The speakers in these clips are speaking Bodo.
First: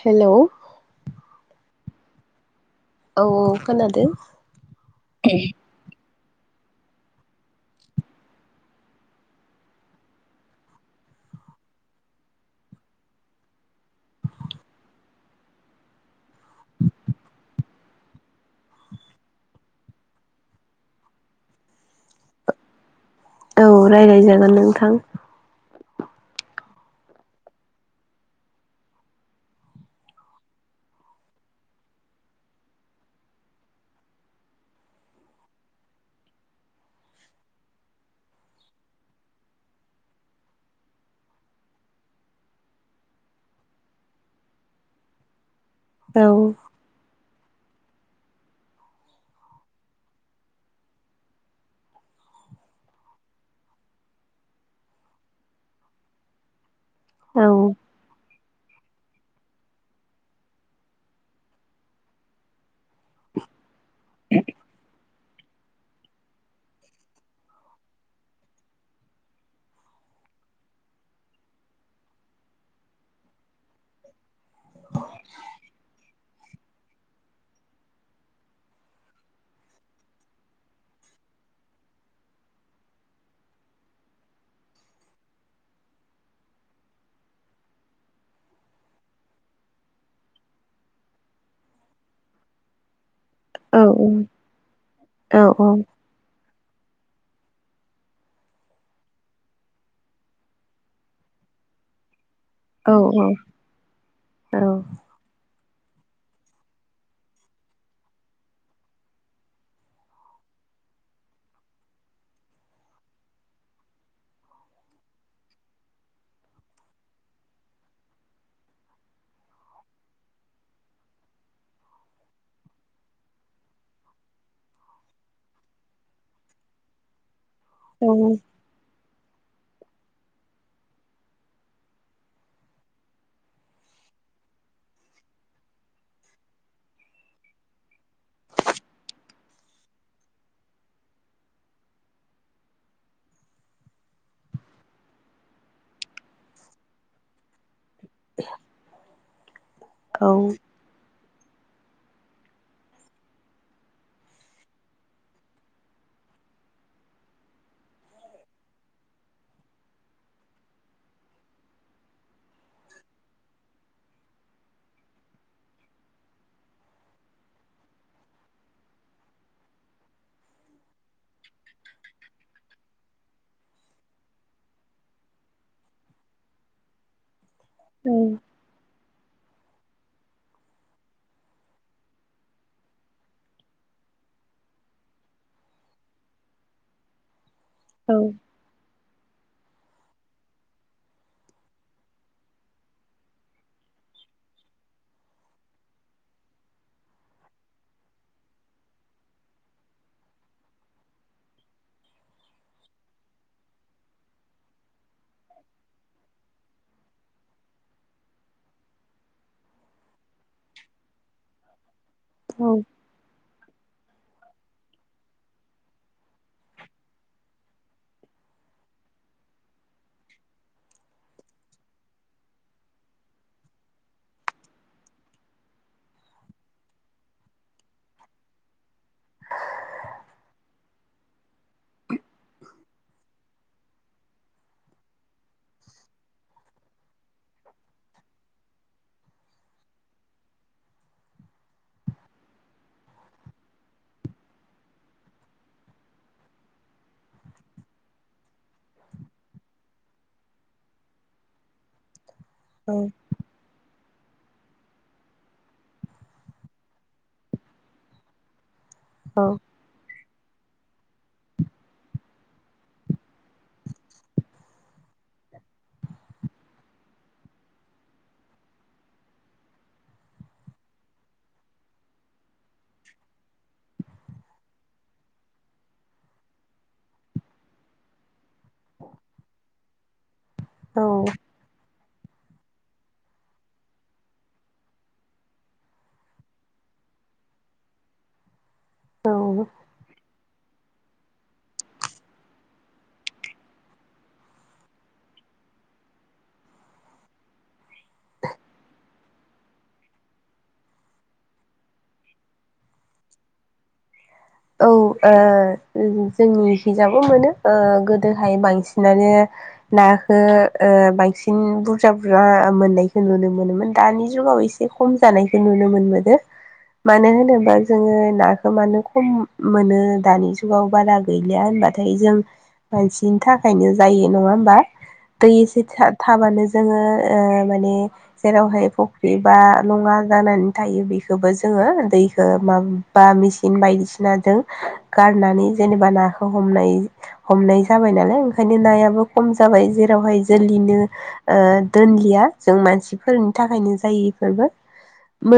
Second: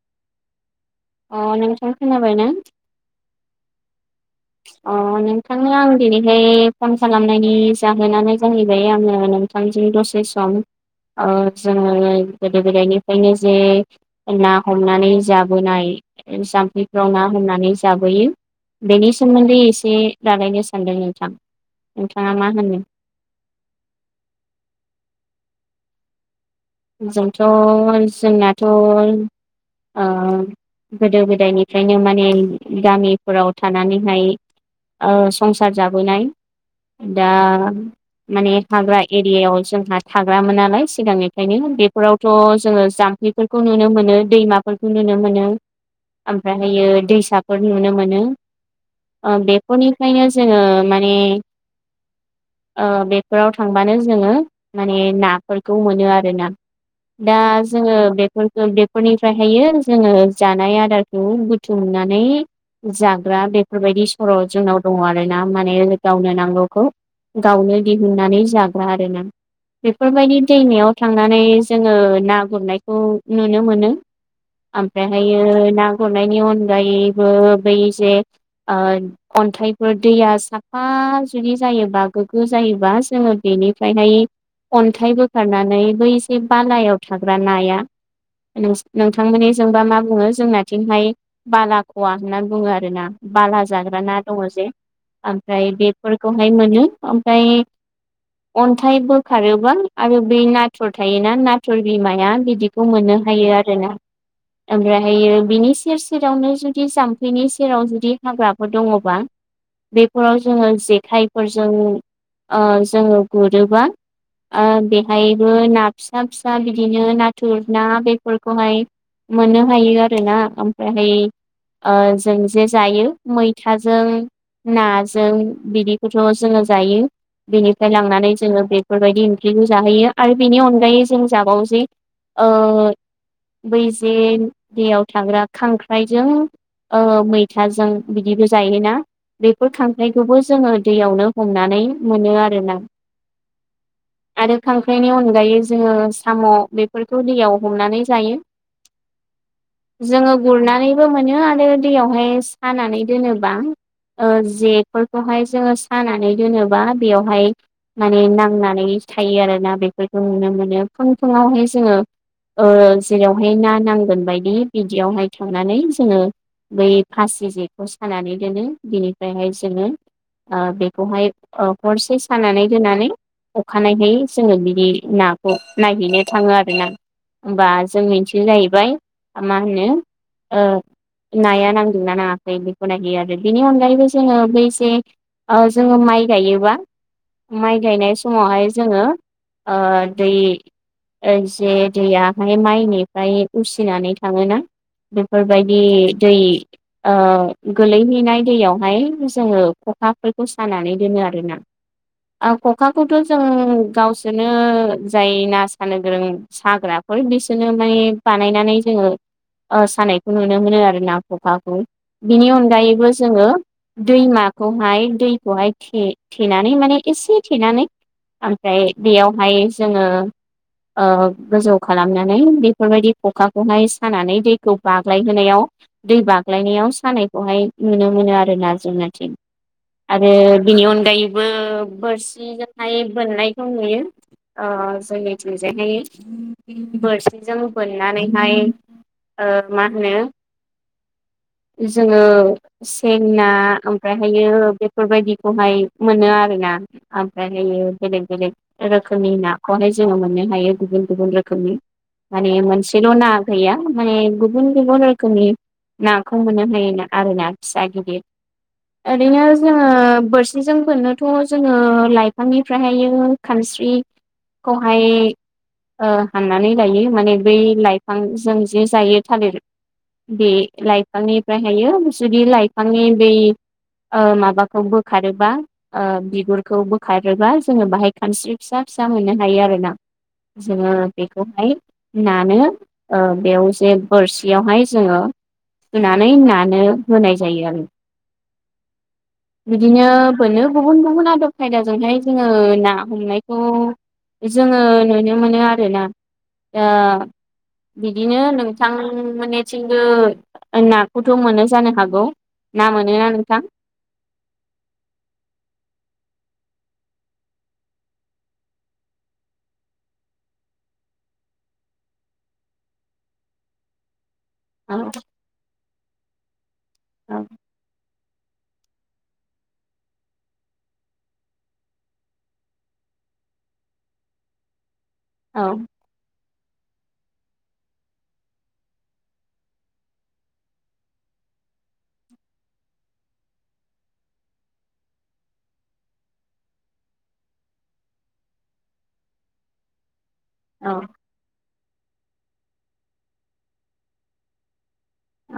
हेल'। अ नोंथां खोनाबाय ना? औ खोनादों। अ नोंथांनो आं दिनै ए फन खालामनायनि जाहोनानो जाहैबाय आङो नोंथांजों दसे सम ओ जोङो गोदो- गोदायनिफ्रायनो जे ना हमनानै जाबोनाय जाम्फैफ्राव ना हमनानै जाबोयो बेनि सोमोन्दै एसे रालायनो सान्दों नोंथां। नोंथाङा मा होनो? औ राय्लायजागोन नोंथां। जोंथ' जोंनाथ' ओ गोदो- गोदायनिफ्रायनो माने गामिफोराव थानानैहाय ओ संसार जाबोनाय। दा माने हाग्रा एरियायाव जोंहा थाग्रामोन नालाय सिगांनि ओंखायनो बेफोरावथ' जोङो जाम्फैफोरखौ नुनो मोनो दैमाफोरखौ नुनो मोनो। औ ओमफ्रायहायो दैसा नुनो मोनो ओ बेफोरनिफ्रायनो जोङो माने ओ बेफोराव थांबानो जोङो माने नाफोरखौ मोनो आरो दा औ जोङो बेफोरखौ फोरनिफ्रायहायो जोङो जानाय आदारखौ बुथुमनानै जाग्रा बे बेफोरबायदि सर' जोंनाव दङ आरो माने गावनो नांगौखौ गावनो दिहुननानै जाग्रा आरो ना। बेफोरबायदि दैमायाव थांनानै जोङो ना गुरनायखौ नु नो मोनो ओमफ्राहायो ना गुरनायनि अन गायबो बै जे ओ अन्थाइफोर दैया साफा जुदि जायोबा गोगो जायोबा जोङो बे बेनिफ्रायहाय अन्थाइ बोखारनानै बै जे बालायाव थाग्रा नाया नोंथांमोननि जोंबा मा बुङो जोंनाथिंहाय बालाख'वा होनना बुङो आरो ना। बाला औ जाग्रा ना दङ जे औ औ ओमफ्राय बेफोरखौ मोनो ओमफ्राय अन्थाय बोखारोबा आरो बै ना नाथुर थायोना नाथुर बिमाया बिदिखौ औ मोननो औ हायो आरोना औ ओमफ्रायहायो बिनि सेर सेरावनो जुदि जाम्फैनि सेराव जुदि हाग्राफोर दङबा बेफोराव जोङो जेखाइफोरजों ओ जोङो गुरोबा बेहायबो ना फिसा- फिसा बिदिनो नाथुर ना बेफोरखौहाय मोननो हायो आरो ना ओमफ्रायहाय ओ जों जे जायो मैथाजों नाजों बिदिखौथ' जोङो जायो। बेनिफ्राय लांनानै जोङो बेफोरबायदि ओंख्रिखौ जाहैयो। आरो बिनि अनगायै जों जाबावोजे ओ बैजे दैयाव थाग्रा खांख्राइजों ओ मैथाजों बिदिबो जायोना। बेफोर खांख्राइखौबो जोङो दैयावनो हमनानै मोनो आरोना। आरो खां क्रायनि अनगायै जोङो साम' बेफोरखौ दैयाव हमनानै जायो। औ जोङो गुरनानैबो मोनो आरो दैयावहाय सानानै दोनोबा ओ जेफोरखौहाय जोङो सानानै दोनोबा बेवहाय माने नांनानै थायो आरोना बेफोरखौ नुनो मोनो फुं -फुङावहाय जोङो ओ जेरावहाय ना नांगोन बायदि बिदियावहाय थांनानै जोङो बै फासि जेखौ सानानै दोनो बिनिफ्रायहाय जोङो ओ बेखौहाय ओ हरसे सानानै दोनानै अखानायै हाय जोङो बिदि नाखौ नायहैनो थाङो आरो ना होमबा जों मोनथियो जाहैबाय मा होनो ओ नाया नांदोंना नाङाखै बेखौ नायो आरो बेनि अनगायैबो जोङो बैजे ओ जोङो माइ गायोबा माइ गायनाय समावहाय जोङो ओ दै जे दैयाहाय माइनिफ्राय उसिनानै थाङोना? बेफोरबायदि दै ओ गोलैहैनाय दैयावहाय जोङो ख' खा फोरखौ सानानै दोनो आरो ना ओ ख'खाखौथ' जों गाव‌ सोरनो जाय ना सानो गोरों साग्राफोर बिसोरनो माने बानायनानै जोङो ओ सानायखौ नुनो मोनो आरो ना खखाखौ बिनि अनगायैबो जोङो दैमाखौहाय दैखौहाय थे-थेनानै माने एसे थेनानै ओमफ्राय बेयावहाय जोङो ओ गोजौ खालामनानै बेफोरबायदि ख'खा खौहाय सानानै दैखौ बाग्लायहोनायाव दै बाग्लायनायाव सानायखौहाय नुनो मोनो आरोना जोंनिथिं। आरो बिनि अनगायैबो बोरसि जोंहाय बोननायखौ नुयो। ओ‌ जोंनिथिंजायहाय बोरसिजों बोननानैहाय ओ मा होनो जोङो सें ना ओमफ्रायहायो बेफोरबायदिखौहाय मोनो आरोना। ना आमफाय दायो बेलेक ना बेलेग रोखोमनि नाखौहाय जोङो मोननो हायो गुबुन-गुबुन रोखोमनि माने मोनसेल' ना गैया। माने गुबुन-गुबुन रोखोमनि नाखौ मोननो हाया आरो ना फिसा गिदिर। ओरैनो जोङो बोरसिजों बोननोथ' जोङो लाइफांनिफ्रायहायो ओ खानस्रि खौहाय‌ ओ हाननानै लायो माने बै लाइफांजों जि जायो थालिर बे लाइफांनिफ्रायहायो जुदि लाइफांनि बै ओ माबाखौ बोखारोबा ओ बिगुरखौ बोखारोबा‌ जोङो बाहाय खानस्रि फिसा-फिसा मोननो हायो आरोना जोङो बेखौहाय नानो ओ बेयाव जे बोरसियावहाय जोङो सुनानै नानो होनाय जायो आरो। औ बिदिनो बोनो गुबुन-गुबुन आदब खायदाजोंहाय जोङो ना हमनायखौ जोङो नुनो मोनो आरो ना। ओ बिदिनो नोंथां मोननिथिंबो ना खौथ' मोनो जानो हागौ। ना मोनोना नोंथां? औ ओ जोंनि खिजाबो मोनो गोदोहाय बांसिनानो नाखो ओ बांसिन बुरजा-बुरजा मोननायखौ नुनो मोनोमोन दानि जुगाव एसे औ खम जानायखौ नुनो मोनबोदों। मानो औ होनोबा जोंङो नाखौ मानो खम। मोनो दानि जुगाव बारा गैलिया होनबाथाय जों मानसिनि थाखायनो जायो नङा होमबा दै औ एसे था-थाबानो जोंङो ओ माने जेरावहाय फुख्रि बा लंङा जानानै थायो बेखौबो जों बो दैखो मा बा मेसिन बायदिसिना बायदि सिनाजों गारनानै जेनेबा नाखौ हमनाय हमनाय जाबाय नालाय ओंखायनो नायाबो खम जाबाय जेरावहाय औ जोलैनो ओ दोनलिया जों मानसिफोरनि थाखायनो जायो इफोरबो।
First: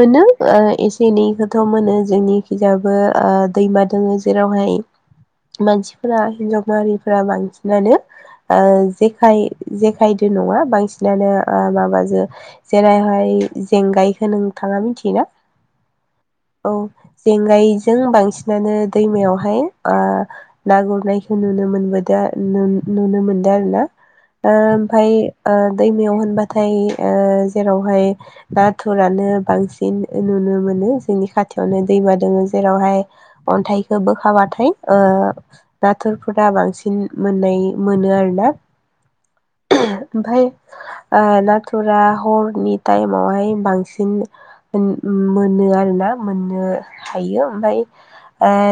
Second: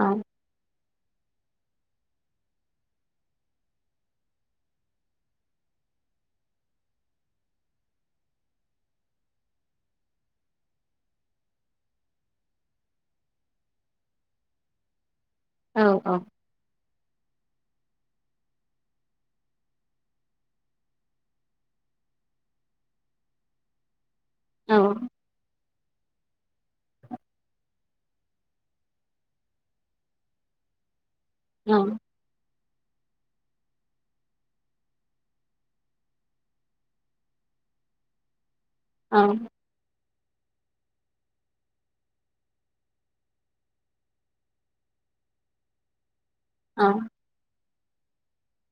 औ एसे एनैखौथ' मोनो जोंनिखिजाबो ओ । दैमा दंङो जेरावहाय। मानसिफोरा हिनजाव माहारिफोरा बांसिनानो जेखाय जेखायदों। नङा बांसिनानो माबाजों जेरैहाय जेंगायखौ नोंथांङा मिथियोना। औ औ औ जेंगायजों बांसिन। बांसिनानो दैमायावहाय ना गुरनायखौ नुनो मोनबोदो आरो नुनो मोनदों। मोनबोदों ओ औ ओमफाय ओ दैमायाव होनबाथाय। नाथाय ओ जेरावहाय नाथुरानो बांसिन नुनो मोनो जोंनि। औ खाथियावनो दैमा दोंङो जेरावहाय। अन्थाइखौ बोखाबाथाय ओ नाथुरफोरा बांसिन मोननाय मोनो। आरो ना। औ। ओमफ्राय नाथुरा हरनि टाइमावहाय बांसिन। मोनो आरो ना मोननो हायो ओमफ्राय। ओ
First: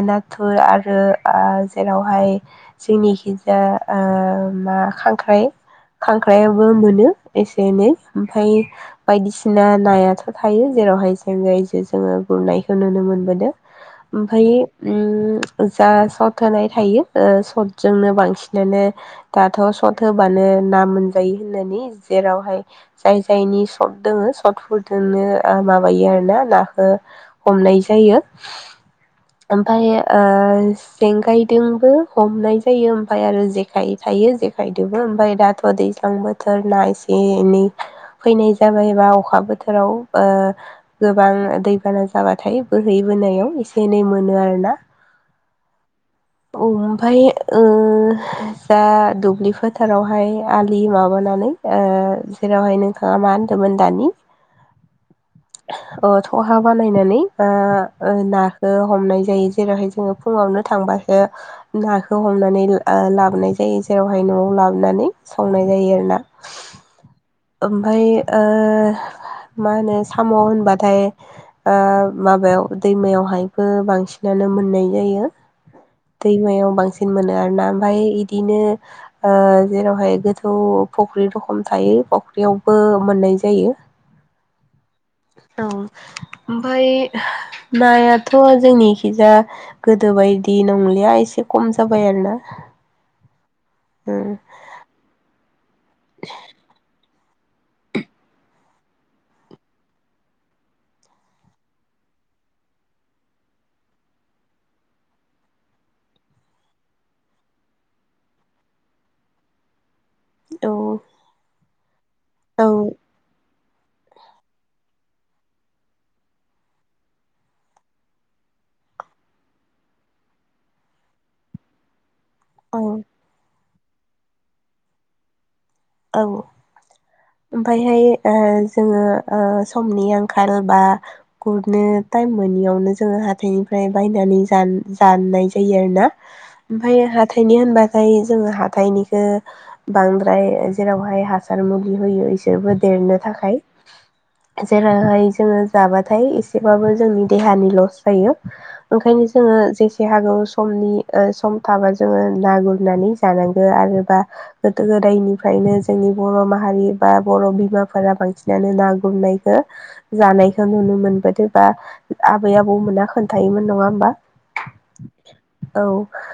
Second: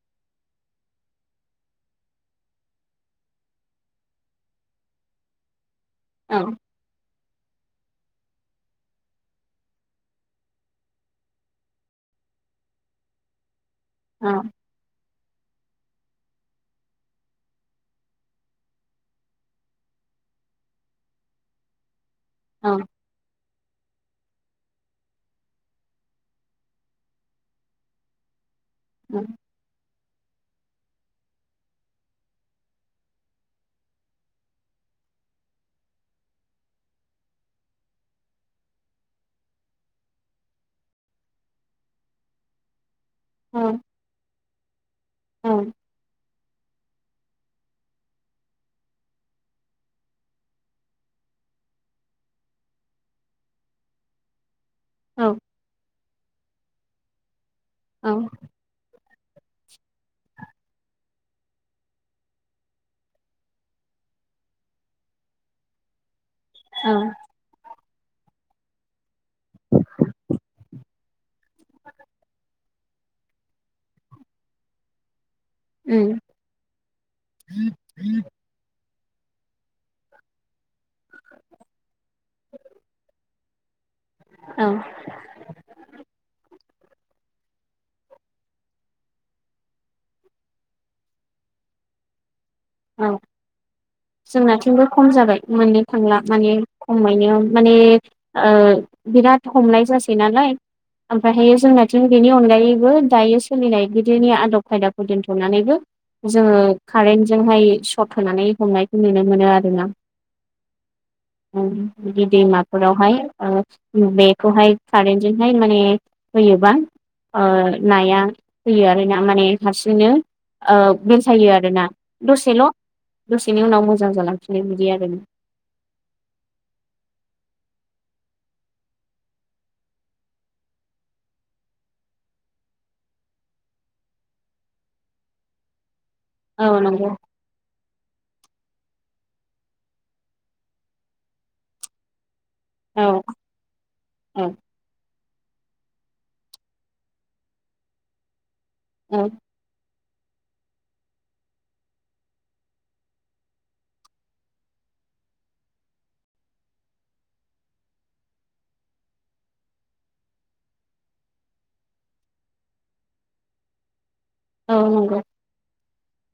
नाथुर आरो ओ जेरावहाय जोंनिखिजा ओ। ना खांख्राइ औ खांख्राइबो मोनो एसे। ओमफ्राय बायदिसिना नायाथ थायो जेरावहाय जेखायजों जोंङो गुरनाय। बेखौ नुनो मोनबोदों ओमफ्राय ओम। जा सट होनाय थायो सटजोंनो बांसिनानो दाथ सट होबानो। ना मोनजायो होननानै जेरावहाय जाय जायनि सट दंङ। सटफोरजोंनो माबायो आरो ना नाखौ हमनाय जायो। ओमफ्राय ओ जेंगायजोंबो हमनाय जायो ओमफ्राय आरो जेखाइ थायो जेखाइजोंबो ओमफ्राय दाथ। दैज्लां बोथोर ना एसे एनै फैनाय जाबाय बा अखा बोथोराव। गोबां दैबाना जाबाथाय । बोहैबोनायाव एसे एनै मोनो आरोना। ओमफाय ओ दा दुब्लि फोथारावहाय आलि माबानानै। जेरावहाय नोंथांङा मा होनदोंमोन दानि। [inaudible] थहा बानायनानै बा ना। हमनाय जायो जेरैहाय जोंङो फुंङावनो थांबासो नाखौ हमनानै लाबोनाय जायो। जेरावहाय नआव लाबोनानै संनाय जायो आरो ना। औ। ओमफ्राय ओ । मा होनो साम' होनबाथाय माबायाव दैमायावहायबो बांसिनानो। मोननाय जायो दैमायाव बांसिन मोनो आरोना ओमफ्राय बिदिनो। जेरावहाय गोथौ फख्रि रखम थायो फख्रियावबो मोननाय जायो। औ औ। ओमफ्राय नायाथ' जोंनिखिजाय गोदोनि बायदि नंलिया एसे खम। खम जाबाय आरो ना। औ जोंनिथिंबो खम जाबाय मोननो थांला माने खम। खमायनो माने बिराद हमनाय जासै नालाय। ओमफ्रायहाय जोंनाथिं बेनि अनगायैबो दायो सोलिनाय गोदोनि आदब खायदाखौ दोनथ'नानैबो। जोङो कारेन्टजोंहाय सर्ट होनानै हमनायखौ नुनो मोनो आरो ना। औ उम बिदि औ दैमाफोरावहाय बेखौहाय कारन्जोंहाय माने होयोबा। ओ नाया होयो आरो ना माने हारसिंनो ओ बेलथायो आरो ना। दसेल' औ दसेनि उनाव मोजां जालांफिनो बिदि आरो ना । औ ओमफायहाय ओ जोङो ओ समनि आंखाल बा गुरनो। टाइम मोनियावनो जोङो हाथाइनिफ्राय बायनानै जान जानाय जायो आरो ना। औ ओमफ्राय नंगौ हाथाइनि होनबाथाय जोङो हाथाइनिखौ बांद्राय। जेरावहाय हासार मुलि होयो इसोरबो औ देरनो थाखाय औ जेरैहाय जों जाबाथाय एसेबाबो जोंनि देहानि लस जायो ओंखायनो औ जोंङो जे देहागौ समनि ओ सम थाबा जोङो ना गुरनानै जानांगो आरोबा गोदो गोदायनि। फ्रायनो जोंनि बर' माहारि बा बर' बिमाफोरा बांसिनानो ना गुरनायखौ जानो नायखौ नुनो मोनबोदो बा आबै आबौ मोना खोन्थायोमोन नङा होमबा। औ नंगौ औ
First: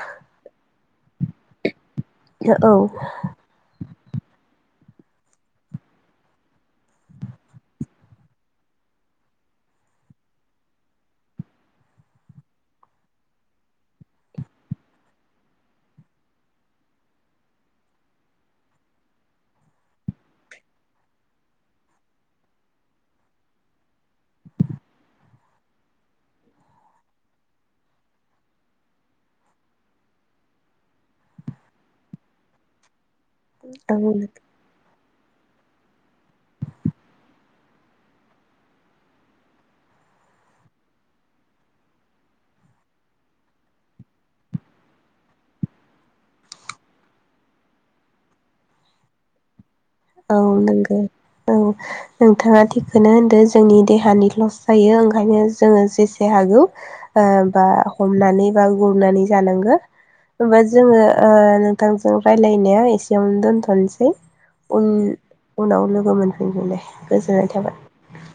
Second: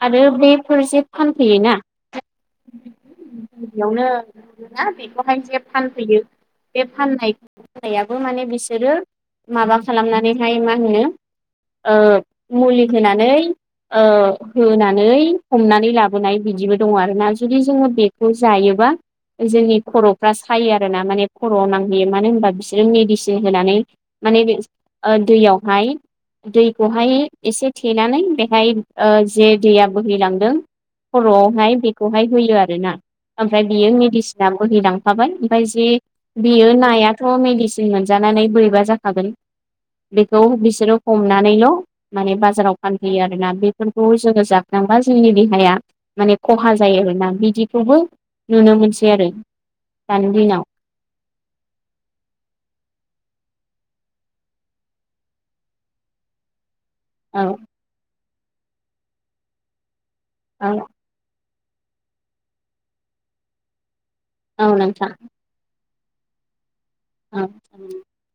आरो बेफोरसे। फानफैयो औ इयावनो। ना बेखौहाय जे फानफैयो। बे फाननाय फाननायाबो माने बिसोरो माबा खालामनानैहाय मा होनो। ओ मुलि होनानै। ओ होनानै हमनानै लाबोनाय बिदिबो दङ आरोना जुदि जोङो बेखौ जायोबा। जोंनि खर'फ्रा सायो आरो ना माने खर'आव नांहैयो मानो होनबा बिसोरो मेडिसिन होनानै। माने दैयावहाय दैखौहाय एसे। थेनानै बेहाय जे दैया बोहैलांदों। खर'आवहाय बेखौहाय होयो आरोना ओमफ्राय बियो मेडिसिना बोहैलां। फागोन ओमफ्राय जे बेयो नायाथ' मेडिसिन मोनजानानै बोरैबा जाखागोन। बेखौ बिसोरो हमनानैल' माने बाज जाराव फानफैयो आरोना बेफोरखौ जोङो जाफ्लांबा जोंनि देहाया माने खहा जायो आरोना। बिदिखौबो नुनो मोनसै आरो। दानि औ दिनाव नंगौ औ नोंथाङा थिखौनो होनदो। जोंनि देहानि लस जायो ओंखायनो जोङो जेसे हागौ ओ औ बा हमनानै। ना गुरनानै जानांगो ऐसा औ जोङो ओ थांजों रायलायनाया एसेयावनो दोनथ'नोसै औ उन नोंथां उनावनो। गाबोन लोगो मोनफिनगोन दे गोजोननाय औ थाबाय।